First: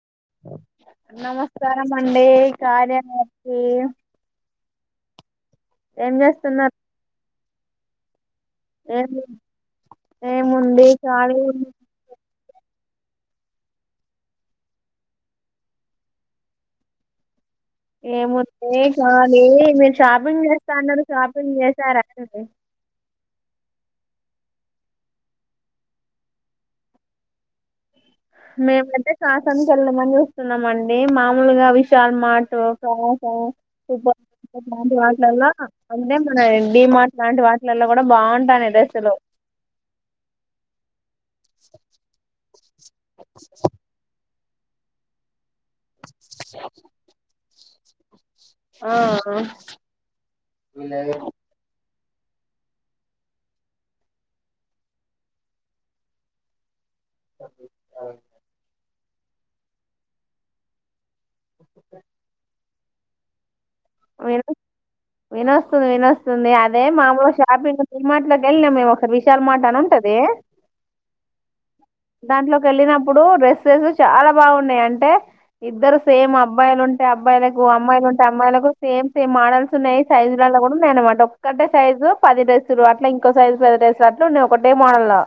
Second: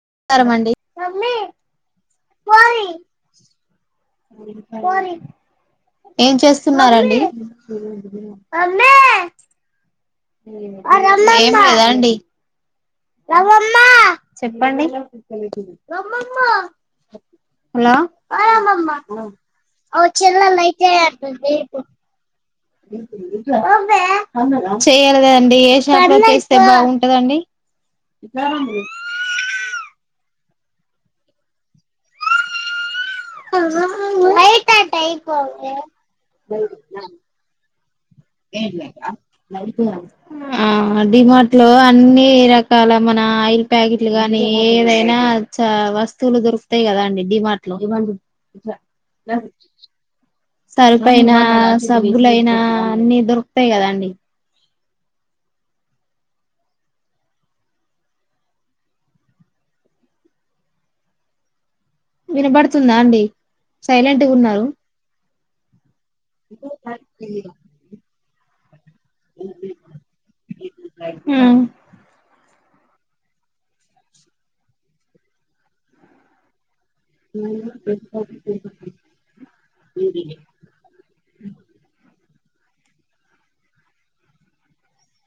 నమస్కారం అండి నమస్కారం అండి కార్యాలయానికి ఏం చేస్తున్నారండి [unintelligible] ఏంటి ఏమి లేదా అండి చెప్పండి హలో ఏమున్నా కాాలి మీరు షాపింగ్ చేస్తా అన్నారు షాపింగ్ చేసారా అండి చెయాలి కదండి ఏ షాప్ లో చేస్తే బాగుంటదండి మేమైతే కాసిం వెళ్ళామండి వస్తున్నామండి మామూలుగా విశల్ మాట్ లాంటి వాలలో అంటే మన డిమాార్ట్ లాంటి వాటిలలో కూడా బాగుంటాను డ్రెస్సులు డిమట్ లో అన్ని ర కాల మన ఆయిల్ ప్యాకెట్లు గా ఏదైనా చ వస్తువులు దొరుకుతాయి కదా అండి డిమార్ట్ లో ఆ షర్ప్ అయినా సబ్బులయినా అన్నిీ దొరుకుతాయి కదా అండి అ వినబడుతుందా అండి సైలెంట్ గా ఉన్నారు వినస్తుంది కదా అదే మామూలు షాపింగ్ డిమాట్లో ఎల్ మేము స విశాల మాట అని ఉంటది దాంట్లోకి వెళ్ళినప్పుడు డ్రెస్సెస్ చాలా బాగున్నాయి అంటే ఇద్దరు సేమ్ అబ్బాయిలు ఉంట ే అబ్బాయిలకు అమ్మాయిలు ఉంటే అమ్మాయిలకు సేమ్ సేమ్ మోడల్స్ ఉన్నాయి సైజులలో కూడా ఉన్నాయి అనమాట ఒక్కటే సైజు పది డ్రెస్సులు అట్లా ఇంకో సైజు పది డ్రెసులు అట్లా ఉన్నాయి ఒకటే మోడల్ లో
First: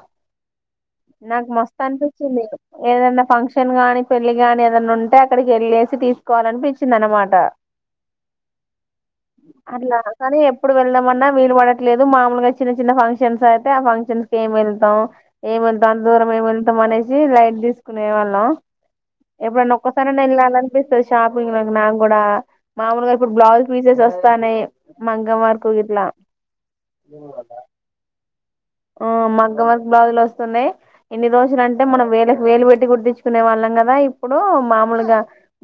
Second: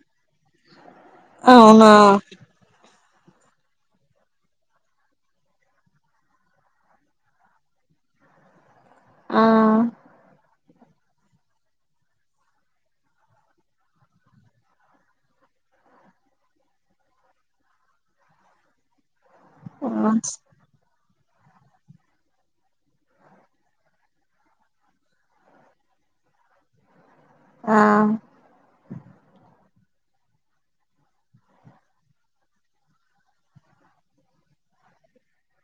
నాకు మస్త అవునా అనిపించింది ఏదయిన ఫంక్షన్ గాని పెళ్లిి ని ఏదన్నా ఉంటే అక్కడికి వెళ్ళేసి తీసుకోవాలనిపించింది అనమాట ఆ అట్లా కానీ ఇప్పుడు వెళ్దామన్నా వీలు పడట్లేదు మాముూలుగా చిన్న చిన్న ఫంక్షన్స్ అయితే ఆ ఫంక్షన్స్ క ఏమి వెళ్తాం ఏం వెతాం దాని దూరం ఏం వెళ్తాం అనేసి లైట్ తీసుకునే వాళ్ళం ఎప్పుడైనా ఒక్కదానే వెళ్ళాలి అనిపి షాపింగ్లకు నాకు కూడా మామూలుగా ఇప్పుడు బ్లౌజ్ పీసెస్ వస్తాన్నాయి, మగ్గమ్ వరకు గిట్లా. ఆ మగ్గమ్ వర్క్ బ్లౌజులు వస్తున్నయి. ఇన్ని రోజులు అంటే మనం వేలకు వేలు వెట్టి కుట్టిచ్చుకునే వాళ్ళం కదా. ఇప్పుడు మామూలుగా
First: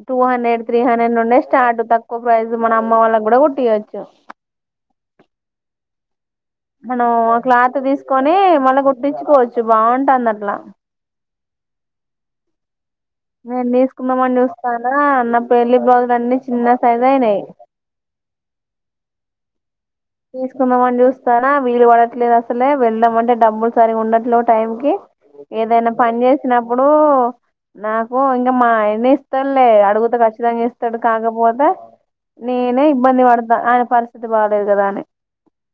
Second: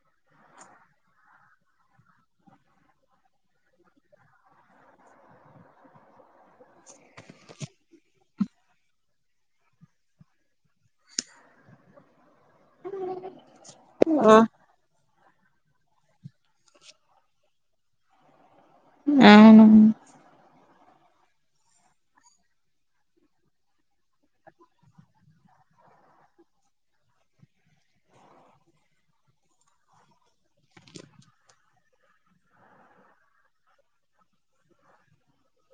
టూ హండ్రెడ్, త్రీ హండ్రెడ్ నుండే స్టార్ట్ తక్కువ ప్రైస్ మన అమ్మ వాళ్ళకు కూడా కుట్టియోచ్చు. మనం ఓ క్లాత్ తీసుకొని మళ్ళా కుట్టించుకోవచ్చు బావుంటాంది అట్లా. నేను తీసుకుందామని చూస్తానా. నా పెళ్లి బ్లౌజులు అన్నీ చిన్న సైజ్ అయినయి. అవునా కుందాంమని చూస్తాన్న వీలు పడట్లేదు అసలే వెళ్దాం అంటే డబ్బులు సరిగా ఉండట్లే టైం కి ఏదైనా పని చేసినప్పుడు నాకు ఇంగా మా ఆయన్నే ఇస్తాడులే అడుగుతే ఖచ్చితంగా ఇస్తాడు కాకపోతే నేనే ఇబ్బంది పడతా ఆయన పరిస్థితి బాగాలేదు కదా అని.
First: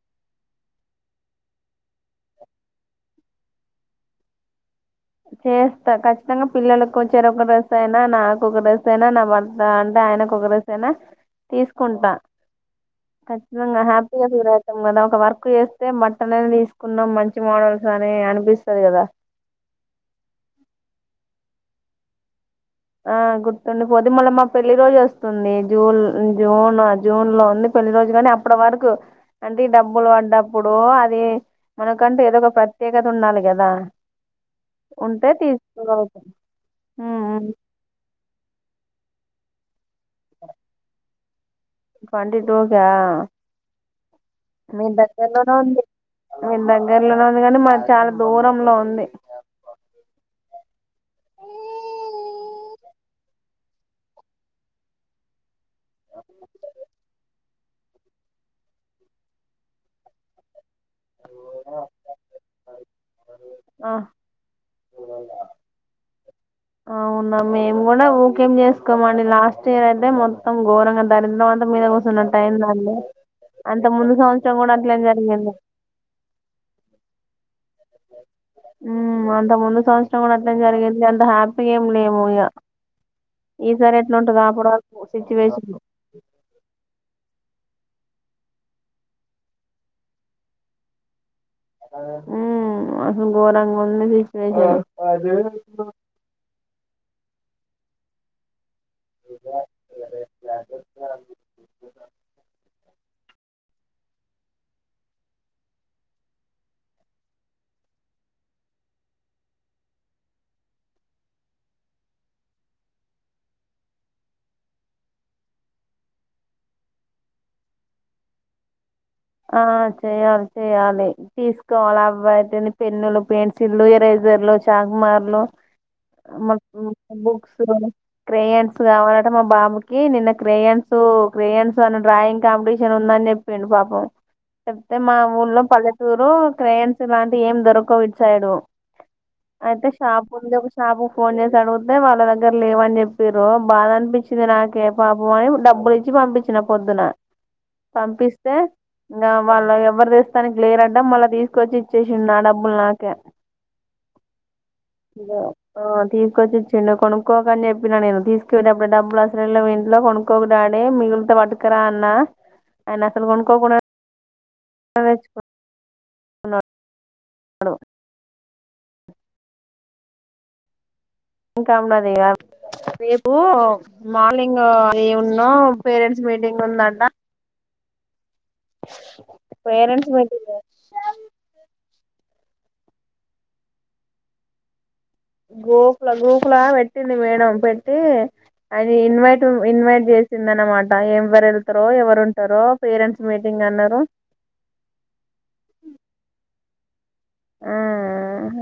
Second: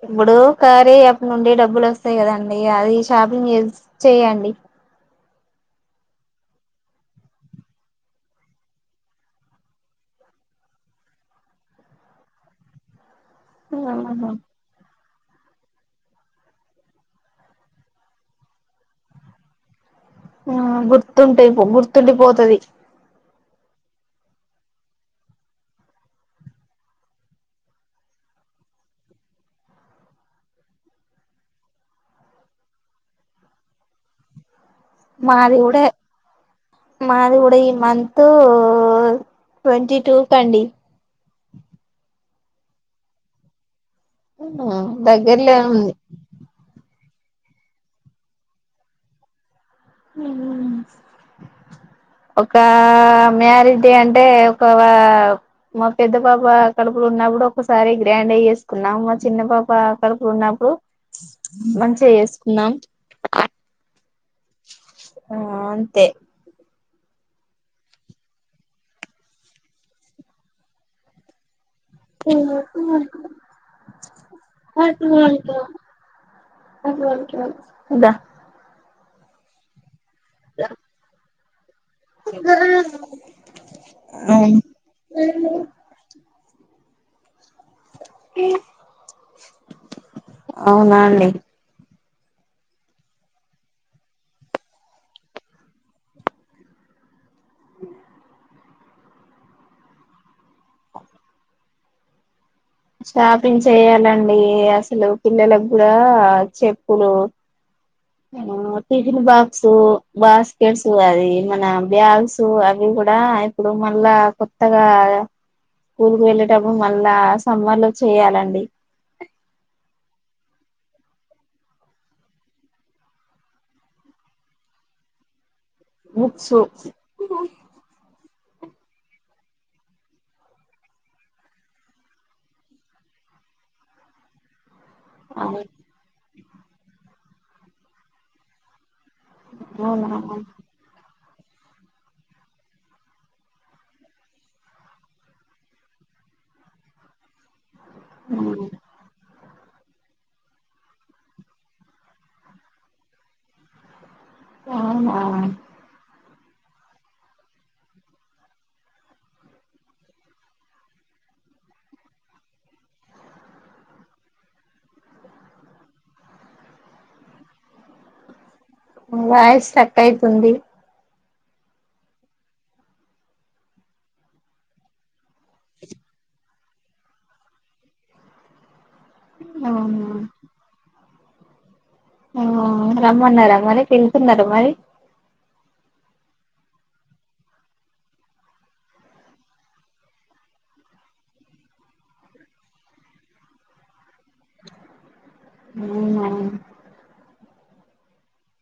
ఇప్పుడు కార్యా యాప్ నుండి డబ్బులు వస్తాయి కదండి అది షాపింగ్ చేస్ చేయండి. చేస్తా ఖచ్చితంగా పిల్లలకు ఓ చెరొక్క డ్రెస్ అయినా, నాకు ఒక డ్రెస్ అయినా, నా భర్త అంటే ఆయనకు ఒక డ్రెస్ అయినా తీసుకుంటా. ఖచ్చితంగా హ్యాపీగా ఫీల్ అయితం మేడం. ఒక వర్క్ చేస్తే మట్టనైన తీసుకున్నాం మంచి మోడల్స్ అని అనిపిస్తది కదా. ఆ గుర్తుంటాయిపో గుర్తుండిపోతది. ఆ గుర్తుండి పొద్ది మల్ల మా పెళ్లి రోజు వస్తుంది. జూన్ జూన్ జూన్ లో ఉంది పెళ్లి రోజు కానీ అప్పటి వరకు అంటే ఈ డబ్బులు వడ్డప్పుడు అది మనకంటే ఏదో ఒక ప్రత్యేకత ఉండాలి కదా. ఉంటే మాది కూడా తీసుకుందాం [inaudible] హు మాది హు కూడా ఈ మంత్ ట్వంటీ టూకండి ట్వంటీ టూకా మీ ఉమ్ దగ్గరలోనే దగ్గర్లే ఉంది. మీ దగ్గరలోనే ఉంది కానీ మాది చాలా దూరంలో ఉంది. ఒక మ్యారేజ్ డే అంటే ఒక మా పెద్ద పాప కడుపులో ఉన్నప్పుడు ఒ ఒక్కసారి గ్రాండ్ గా చేేసుకున్నాం. మా చిన్న పాప కడుపులో ఉన్నప్పుడు మంచిగా చేసుకున్నాం. ఆహా ఆ అంతే అవునా మేము కూడా ఊకేం చేసుకోమండి. లాస్ట్ ఇయర్ అయితే మొత్తం ఘోరంగా దరిద్రమం మీద కూసున్నట్టు అయిందండి. అంత ముందు సంవత్సరం కూడా అట్లే జరిగింది. దా హూమ్ అంత ముందు సంవత్స రం అట్నే జరిగింది అంత హ్యా పీగా ఏం లేము ఇగ, ఈసారి ఎట్లుంటదో అప్పడి వరకు సిచ్యువేషన్. అవునా అండి హు అసలు గోరంగా ఉంది సిచువేషన్. అ ఏ షాపింగ్ చేయ్యాలండి అసలు పిల్లలకు కూడా చెప్పులు టిఫిన్ బాక్స్ బాస్కెట్స్ అది మన బ్యాగ్స్ అవి కూడా ఇప్పుడు మళ్ళా కొత్తగా స్కూల్ కు వెళ్ళేటప్పుడు మళ్ళా సమ్మర్ లో చేయాలండి ఆ చెయాలి చెయ్యాలి తీసుకోవాలి అబ్బాయిని పెన్నులు పెన్సిల్లు ఇరైజర్లు చాకుమార్లు మ బుక్స్ క్రేయన్స్ కావాలట మా బామకి నిన్న క్రేయన్స్ క్రయన్స్ అన్న డ్రాయింగ్ కాంపిటీషన్ ఉందని చెప్పిండు పాపం చెప్తే మా ఊర్లో పల్లెటూరు ట్రైన్స్ ఇలాంటియి ఏం దొరకవ్ ఇట్ సైడ్డు అంతే అవునా షాపు ఉంది ఒక షాపు ఫోన్ చేసి అడుగుతే వాళ్ళ దగ్గర లేవని చెప్పిరు బాధ అనిపించింది నాకే పాపం అని డబ్బులు ఇచ్చి పంపించిన పొద్దున పంపిస్తే ఇంకా వాళ్ళ ఎవ్వరు దస్తానికి లేరంట మళ్ళా తీసుకొచ్చి ఇచ్చేసిడు నా డబ్బులు నాకే ఆ తీస్ కొనిచ్చచ్చిండు కొనుక్కోక అని చెప్పిన నేను తీసుకునేటప్పుడు డబ్బలు అసలు లేవు ఇంట్లో కొనుకోకు డాడీ మిగులితో పటుకరా అన్న ఆయన అసలు కొను కోకుడా నువేచుకో అను వాయిస్ స్ట్రకైతుంది ఇంకా ఉన్నాదిగ రేపు మార్నింగ్ ఈ ఉన్నో పేరెంట్స్ మీటింగ్ ఉందంట అవునా. పేరెంట్స్ మీటింగ్ ఆ రమ్మన్నారా మరి పెళ్తున్నార మరి గూప్ల గ్రూప్లా పెట్టింది మేడం పెట్టి అది ఇన్వైట్ ఇన్వైట్ చేసింది అనమాట ఎవరు వెళ్తారో ఎవరు ఉంటారో పేరెంట్స్ మీటింగ్ అన్నారు అవునా ఆ హ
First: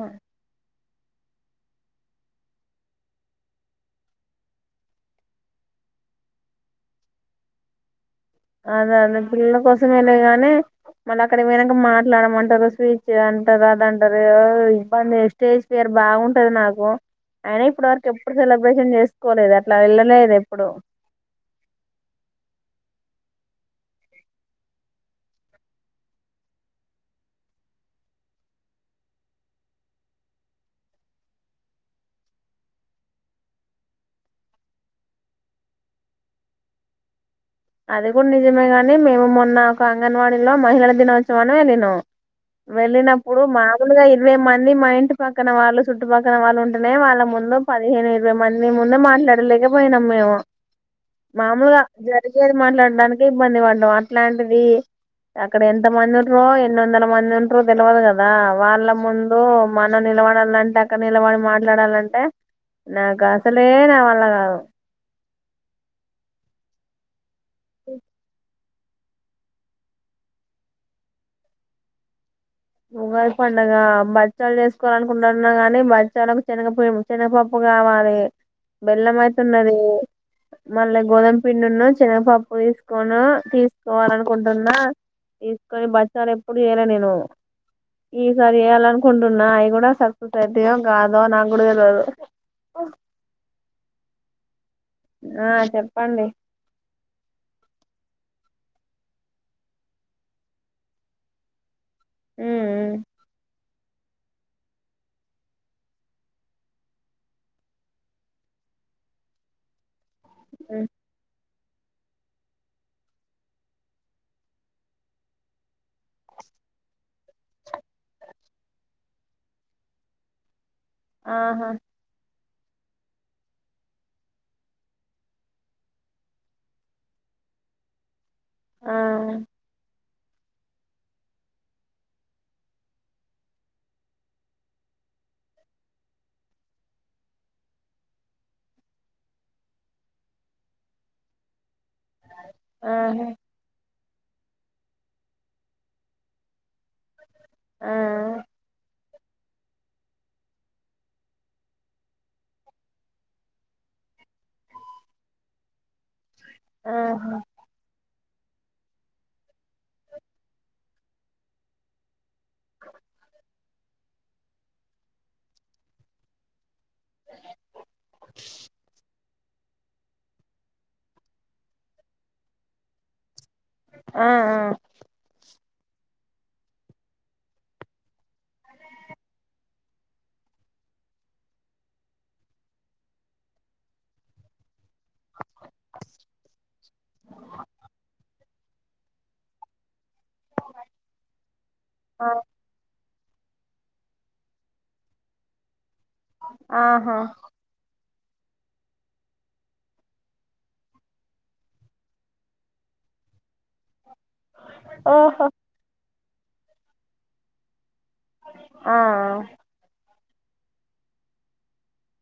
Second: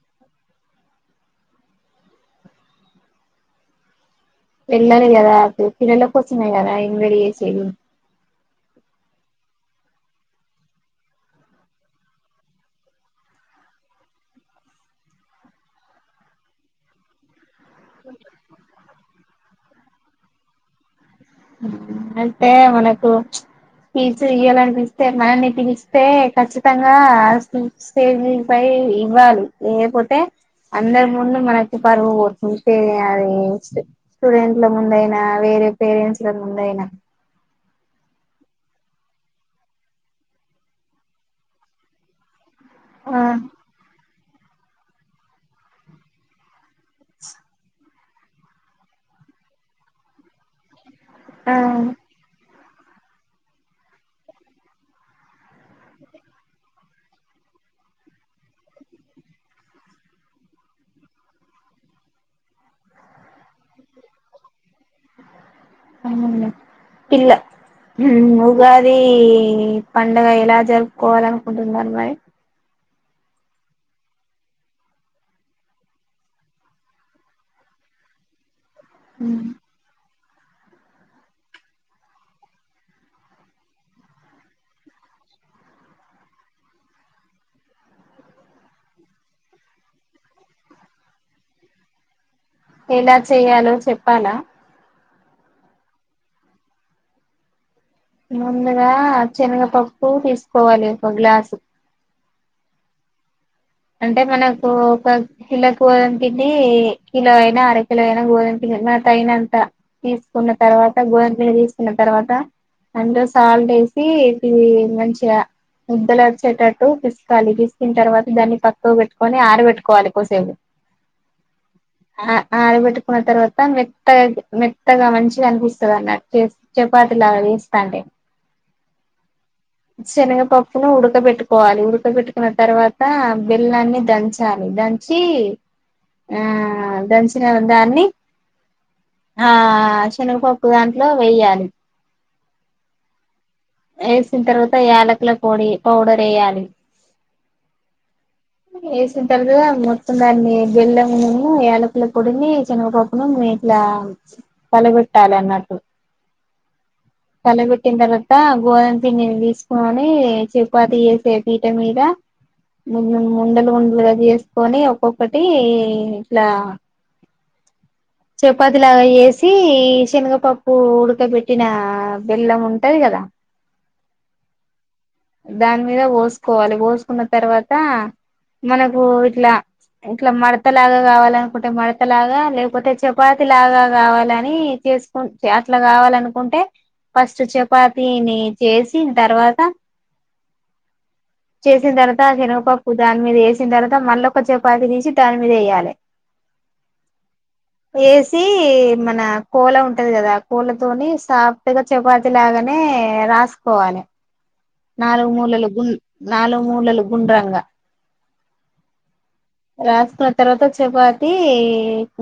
వెళ్ళాలి గాదా పిల్లలకోసమే గదా ఇన్వడి చేసేది అదే అదే పిల్లల కోసం వెళ్ళగానే మళ్ళ అక్కడకి పోయినంక మాట్లాడమంటారు స్వీచ్ అంత రాదంటారు ఇబ్బంది స్టేజ్ ఫేర్ బాగుంటది నాకు అయిన ఇప్పుటి వరకు ఎప్పుడు సెలబ్రేషన్ చేసుకోలేదు అట్ లా వెళ్ళలేదు ఎప్పుడు అయితే మనకు స్పీచు ఇయాలనిపిత్తే మననిటి ఇస్తే ఖచ్చితంగా స్టేజ్ పై ఇవ్వాలి లేకపోతే అందరి ముందు మనకి పరువు పోతుంది అది స్టూడెంట్ల ముందయినా వేరే పేరెంట్స్ ఇ సార్ ముందయినా అది కూడా నిజమే గాని మేము మొన్న ఒక అంగన్వాడీలో మహిళల దినోత్సవాన్ని వెళ్ళినాం ఆ వెళ్ళినప్పుడు మామూలుగా మేమ్ మని మా ఇంటి పక్కన వాళ్ళు చుట్టుపక్కన వాళ్ళు ఉం స్తనె వాళ్ళ ముందు ప పదిహేను ఇరవై మంది ముందే మాట్లాడలేకపోయినాం మేము ఆ మామూలు ఇది మాట్లాడానికి ఇబ్బంది పడటం అట్లాంటిది అక్కడ ఎంత మందుండ్రో ఎ రెడు వందల మంది ఉంటారు తెలియదు కదా వాళ్ళ ముందు మనం నిలబడాలంటే అక్కడ నిలబడి మాట్లాడాలంటే నాకు అసలే నా వాళ్ల కాదు అవునండి పిల్ల [inaudible] ఉగాది పండగ ఎలా జరుపుకోవాలి అనుకుంటున్నారు మరి ఉగాది పండగ బచ్చాలు చేసుకోవాలినుకుంటున్నా గాని బచ్చాలకు శనగపి శనగపప్పు కావాలి బెల్లం అయితే ఉన్నది మళ్ళీ గోధుమ పిండున్న చిన్నగపప్పు తీసుకోను తీసుకోవాల అనుకుంటున్నా తీసుకొని బచ్చాలు ఎప్పుడు చేయాల నేను ఈసారి చేయాల అనుకుంటున్నా అవి కూడా సరిపోతట్టి కాదో నాకు కూడా తెలవదు ఎలా చెయాలో చెప్పాలా ఆహ చెప్పండి ముందుగా శనగపప్పు తీసుకోవాలి ఒక గ్లాసు ఉహు ఊ అంటే మనకు ఒక కిలో గోధం పిండి కిలో అయినా అరకిల అయినా గోధం పిండి మనకు తగినంత తీసుకున్న మ్మ్ తర్వాత గోధుమపిండి తి తర్వాత అందులో సాల్ట్ వేసి ఇ మంచిగా ముద్దలు వచ్చేటట్టు పిసుకాలి పిసికిన తర్వాత దాన్ని పక్కకు పెట్టుకొని ఆరు పెట్టుకోవాలి కోసేపు ఆహా ఆడబెట్టుకున్న తర్వాత మెత్తగా మెత్తగా మంచిగా అనిపిస్తుంది అన్నటు చపాతిలాగా చేస్తా అంటే ఆ శనగపప్పును ఉడకబెట్టుకోవాలి ఉడకబెట్టుకున్న తర్వాత బిల్లాన్ని దంచాలి దంచి ఆ దంచిన దాన్ని ఆ శనగపప్పు దాంట్లో వేయాలి ఆహ వేసిన తర్వాత యాలకుల పొడి పౌడర్ వేయాలి ఆ వేసిన తర్వాత మొత్తం దాన్ని బెల్లమును యాలకుల పొడిని శనగ పప్పును ఇట్లా పలగొట్టాలి అన్నట్టు ఆహా కలబెట్టిన తర్వాత గోధుమ పిండిని తీసుకోని చపాతి చేసే పీట మీద ఉండలు ఉండలుగా చేసుకొని ఒక్కొక్కటి ఇట్లా చపాతి లాగా చే చి శనగపప్పు ఉడకబెట్టిన బెల్లం ఉంటది కదా ఆ ఆ దాని మీద పోసుకోవాలి పోసుకున్న తర్వాత మనకు ఇట్లా ఇట్లా మడత లాగా కావాలనుకుంటే మడత లాగా లేకపోతే చపాతి లాగా కావాలని చేసుకు అట్లా కావాలనుకుంటే ఫస్ట్ చపాతని చేసిన తర్వాత చేసిన ఆ తర్వాత శనగపప్పు దాని మీద వేసిన తర్వాత మళ్ళ ఒక చపాతి తీసి దాని మీద వేయాలే ఆహా వేసి మన కోల ఉంటది కదా కోలతోని సాఫ్ట్ గా చపాతి లాగానే రాసు పోవాలే నాలుగు ఓహో మూలలు గుం నాలుగు మూలలు గుండ్రంగా ఆ రాష్టరా తర్వాత చపాతి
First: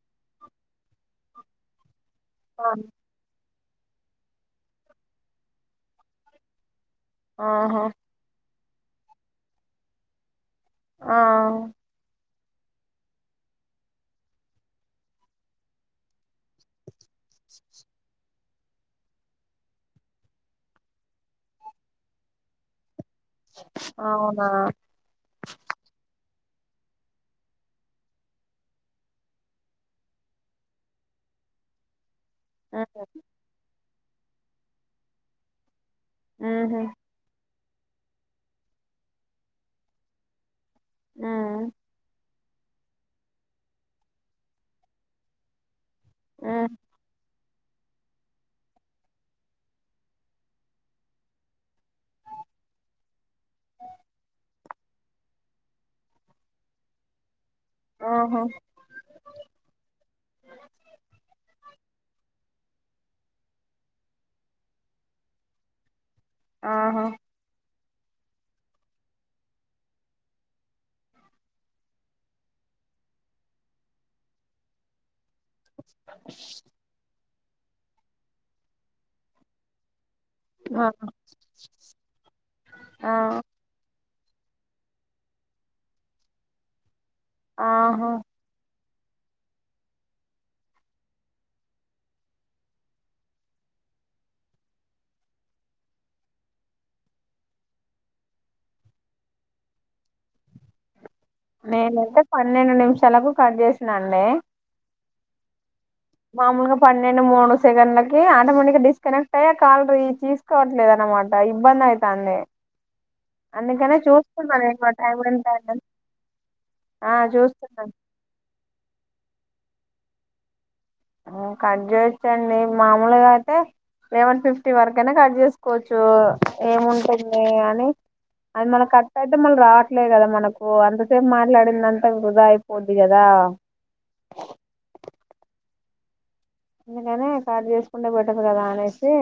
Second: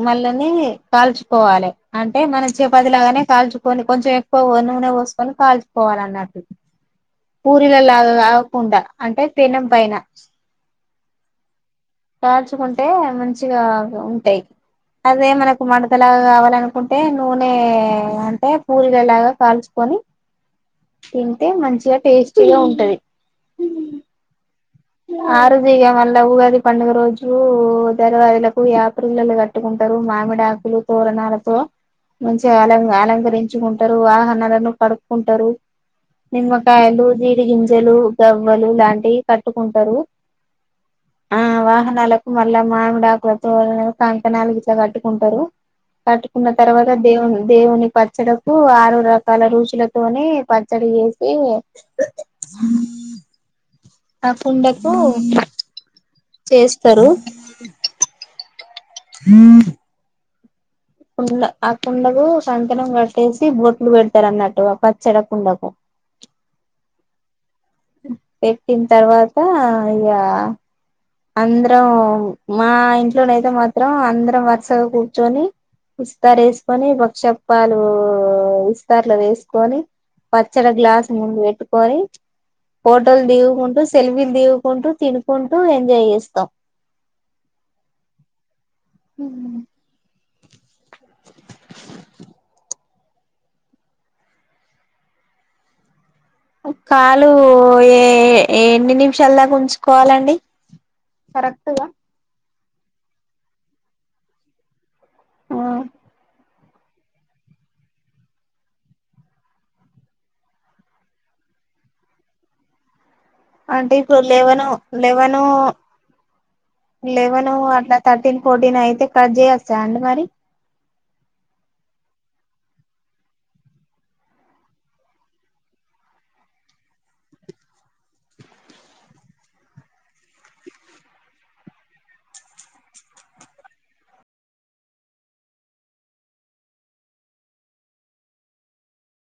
మళ్ళని కాల్చుకోవాలె. అంటే మనం ఆ చేపాదిలాగానే కాల్చు కొని కొంచెం ఎక్కువ నూనె పోసుకొని కాల్చుకోవాలన్నట్టు. ఆహా పూరిలల్లాగ కుండ అంటే పెనం పైన ఆ కాల్చుకుంటే మంచిగా ఉంటయ్, అదే మనకు మడతలాగ కావాలనుకుంట్ టే నూనె అంటే పూల్గా లాగా కాల్చుకొని, తింటే మంచిగా టేస్టీ గా ఉంటది. అవునా ఆరుదిగ మల్ళ ఊగాది పండుగ రోజు జర్వాజలకు యాపిల్లలు కట్టుకుంటరు మామిడాకులు తోరణాలతో. మంచిగా అలం అలంకరించుకుంట్ టరు వాహరనాలను కడుక్కుంటరు. మ్మ్ నిమ్మకాయలు జీడి గింజ జలు గవ్వలు లాంటివి కట్ టుకుంటరు. ఆ మ్మ్ వాహనాల మళ్ళా మామిడాకుల తోరణం, కంకణాలు గిట్ల కట్టుకుంటరు. కట్టుకున్న మ్మ్ తర్వాత దేవున్ దేవుని పచ్చడకు ఆరు రకాల రుచులతోని పచ్చడి చేసి ఆ కుండకు చేస్తరు. ఆహా హ అ కుండ ఆ కుండకు సంతనం కట్టేసి బోట్లు పెడతరున్నట్టు ఆ పచ్చడ కుండకు. ఆహా పెట్టిన తర్వాత ఇగ అందరం మా ఇంట్లోనైతే మాత్రం, అందరం వరుసగా కు చోని ఇస్తారేసుకొని వక్షాప్ పాలు ఇస్తార్ల వేసుకొని పచ్చడి ఆ గ్లాస్ ముందు వెట్టుకొని, ఆ ఫోటోలు దిగుకుంటూ స్ సెల్ఫీల్ దిగుకుంటూ ఎంత్ చేయిస్తాం. ఆహా ఉమ్ కాలు ఏ ఏన్ని నిమిషాల దాక ఉంచుకోవాలండి. కరెక్ట్గా మేం అంటే ప పన్నెండు నిమిషాలకు కట్ చేసినండి. ఉమ్ మామూలుగా పన్నెండు మూడు సెకండ్లకి ఆటోమేటిక్ గా డిస్కనెక్ట్ అయ్, ఆ కాల్ రీ తీసుకోవట్లేదు అనమాట ఇబ్బంది అయితంది. అంటే ఇప్పుడు లెవెను లెవెను ఎంత అయిందని ఆ లెవెను, చూస్తున్నాను అట్లా థర్టీన్ ఫోర్టీన్ అయితే టచ్ చేయస్తాడా అండి మరి? ఉమ్ కట్ చేయచ్చండి మామూలుగా అయితే లెవెన్ ఫిఫ్టీ వరకైనా కట్ చేసుకోవచ్చు, ఏముంటుంది అని అది మల్ల కట్ అయితే మళ్ళీ రావట్లేదు కదా మనకు, అంతసేపు మాట్లాడిందంత వృధా అయిపోద్ది కదా. అందుకని కట్ చేసుకుంట పోతాం కదా అనేసి